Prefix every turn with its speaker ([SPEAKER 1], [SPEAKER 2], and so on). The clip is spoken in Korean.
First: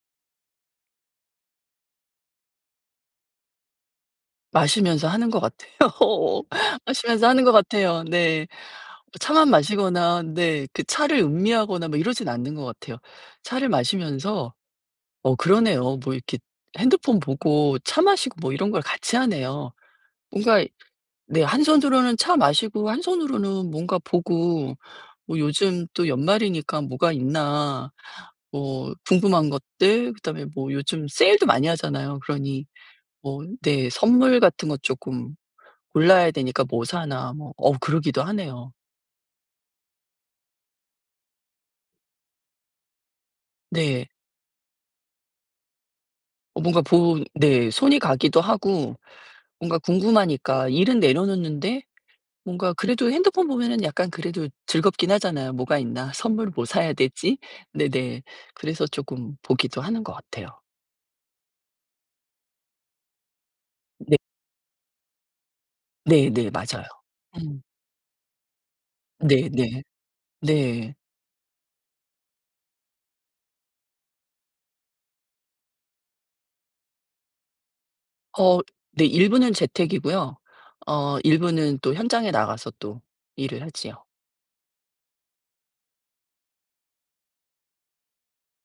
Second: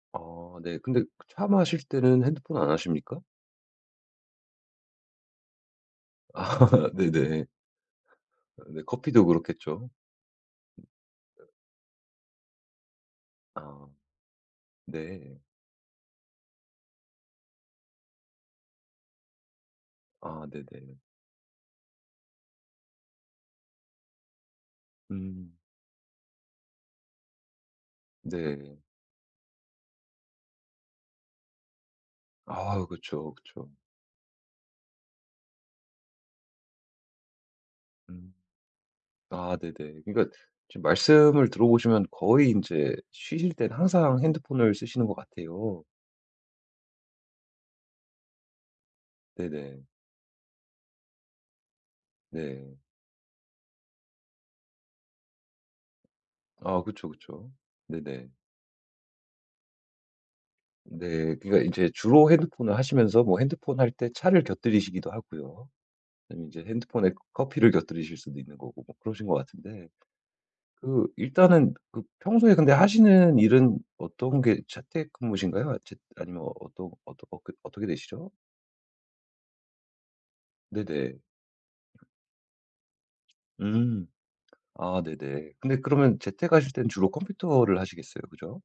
[SPEAKER 1] 아 네. 근데 그 차 마실 때는 핸드폰 안 하십니까?
[SPEAKER 2] 마시면서 하는 것 같아요.
[SPEAKER 1] 아
[SPEAKER 2] 마시면서 하는
[SPEAKER 1] 네네.
[SPEAKER 2] 것 같아요. 네.
[SPEAKER 1] 네
[SPEAKER 2] 뭐
[SPEAKER 1] 커피도
[SPEAKER 2] 차만
[SPEAKER 1] 그렇겠죠.
[SPEAKER 2] 마시거나 네 그 차를 음미하거나 뭐 이러진 않는 것 같아요. 차를
[SPEAKER 1] 아.
[SPEAKER 2] 마시면서 어
[SPEAKER 1] 네.
[SPEAKER 2] 그러네요. 뭐 이렇게 핸드폰 보고 차 마시고 뭐 이런 걸 같이 하네요.
[SPEAKER 1] 아
[SPEAKER 2] 뭔가
[SPEAKER 1] 네네.
[SPEAKER 2] 네. 한 손으로는 차 마시고 한 손으로는 뭔가 보고 뭐
[SPEAKER 1] 음.
[SPEAKER 2] 요즘 또 연말이니까 뭐가 있나
[SPEAKER 1] 네.
[SPEAKER 2] 뭐 궁금한 것들 그다음에 뭐 요즘 세일도 많이 하잖아요. 그러니
[SPEAKER 1] 아 그쵸,
[SPEAKER 2] 뭐
[SPEAKER 1] 그쵸.
[SPEAKER 2] 네. 선물 같은 거 조금 골라야 되니까 '뭐 사나.' 뭐 어우 그러기도
[SPEAKER 1] 음.
[SPEAKER 2] 하네요.
[SPEAKER 1] 아 네네. 그러니까 지금 말씀을 들어보시면 거의 인제 쉬실 땐
[SPEAKER 2] 네.
[SPEAKER 1] 항상 핸드폰을 쓰시는 것 같아요.
[SPEAKER 2] 뭔가 본 네. 손이 가기도 하고 뭔가
[SPEAKER 1] 네네.
[SPEAKER 2] 궁금하니까 일은 내려놓는데 뭔가
[SPEAKER 1] 네.
[SPEAKER 2] 그래도 핸드폰 보면은 약간 그래도 즐겁긴 하잖아요. '뭐가 있나? 선물을 뭐
[SPEAKER 1] 아
[SPEAKER 2] 사야
[SPEAKER 1] 그쵸,
[SPEAKER 2] 되지?'
[SPEAKER 1] 그쵸.
[SPEAKER 2] 네네.
[SPEAKER 1] 네네.
[SPEAKER 2] 그래서 쪼끔 보기도 하는 것 같아요.
[SPEAKER 1] 네. 그러니까 이제 주로 핸드폰을 하시면서 뭐 핸드폰 할 때
[SPEAKER 2] 네.
[SPEAKER 1] 차를 곁들이시기도 하고요. 그다음에
[SPEAKER 2] 네네.
[SPEAKER 1] 인제
[SPEAKER 2] 맞아요.
[SPEAKER 1] 핸드폰에
[SPEAKER 2] 음.
[SPEAKER 1] 커피를 곁들이실 수도 있는 거고 뭐 그러신 것
[SPEAKER 2] 네네.
[SPEAKER 1] 같은데
[SPEAKER 2] 네.
[SPEAKER 1] 그 일단은 그 평소에 근데 하시는 일은 어떤 게 재택근무신가요? 재 아니면 어떠 어떠 어 그 어떻게 되시죠?
[SPEAKER 2] 어 네 일부는 재택이고요.
[SPEAKER 1] 네네.
[SPEAKER 2] 어 일부는 또 현장에 나가서 또 일을 하지요.
[SPEAKER 1] 음. 아 네네. 근데 그러면 재택 하실 때는 주로 컴퓨터를 하시겠어요, 그죠?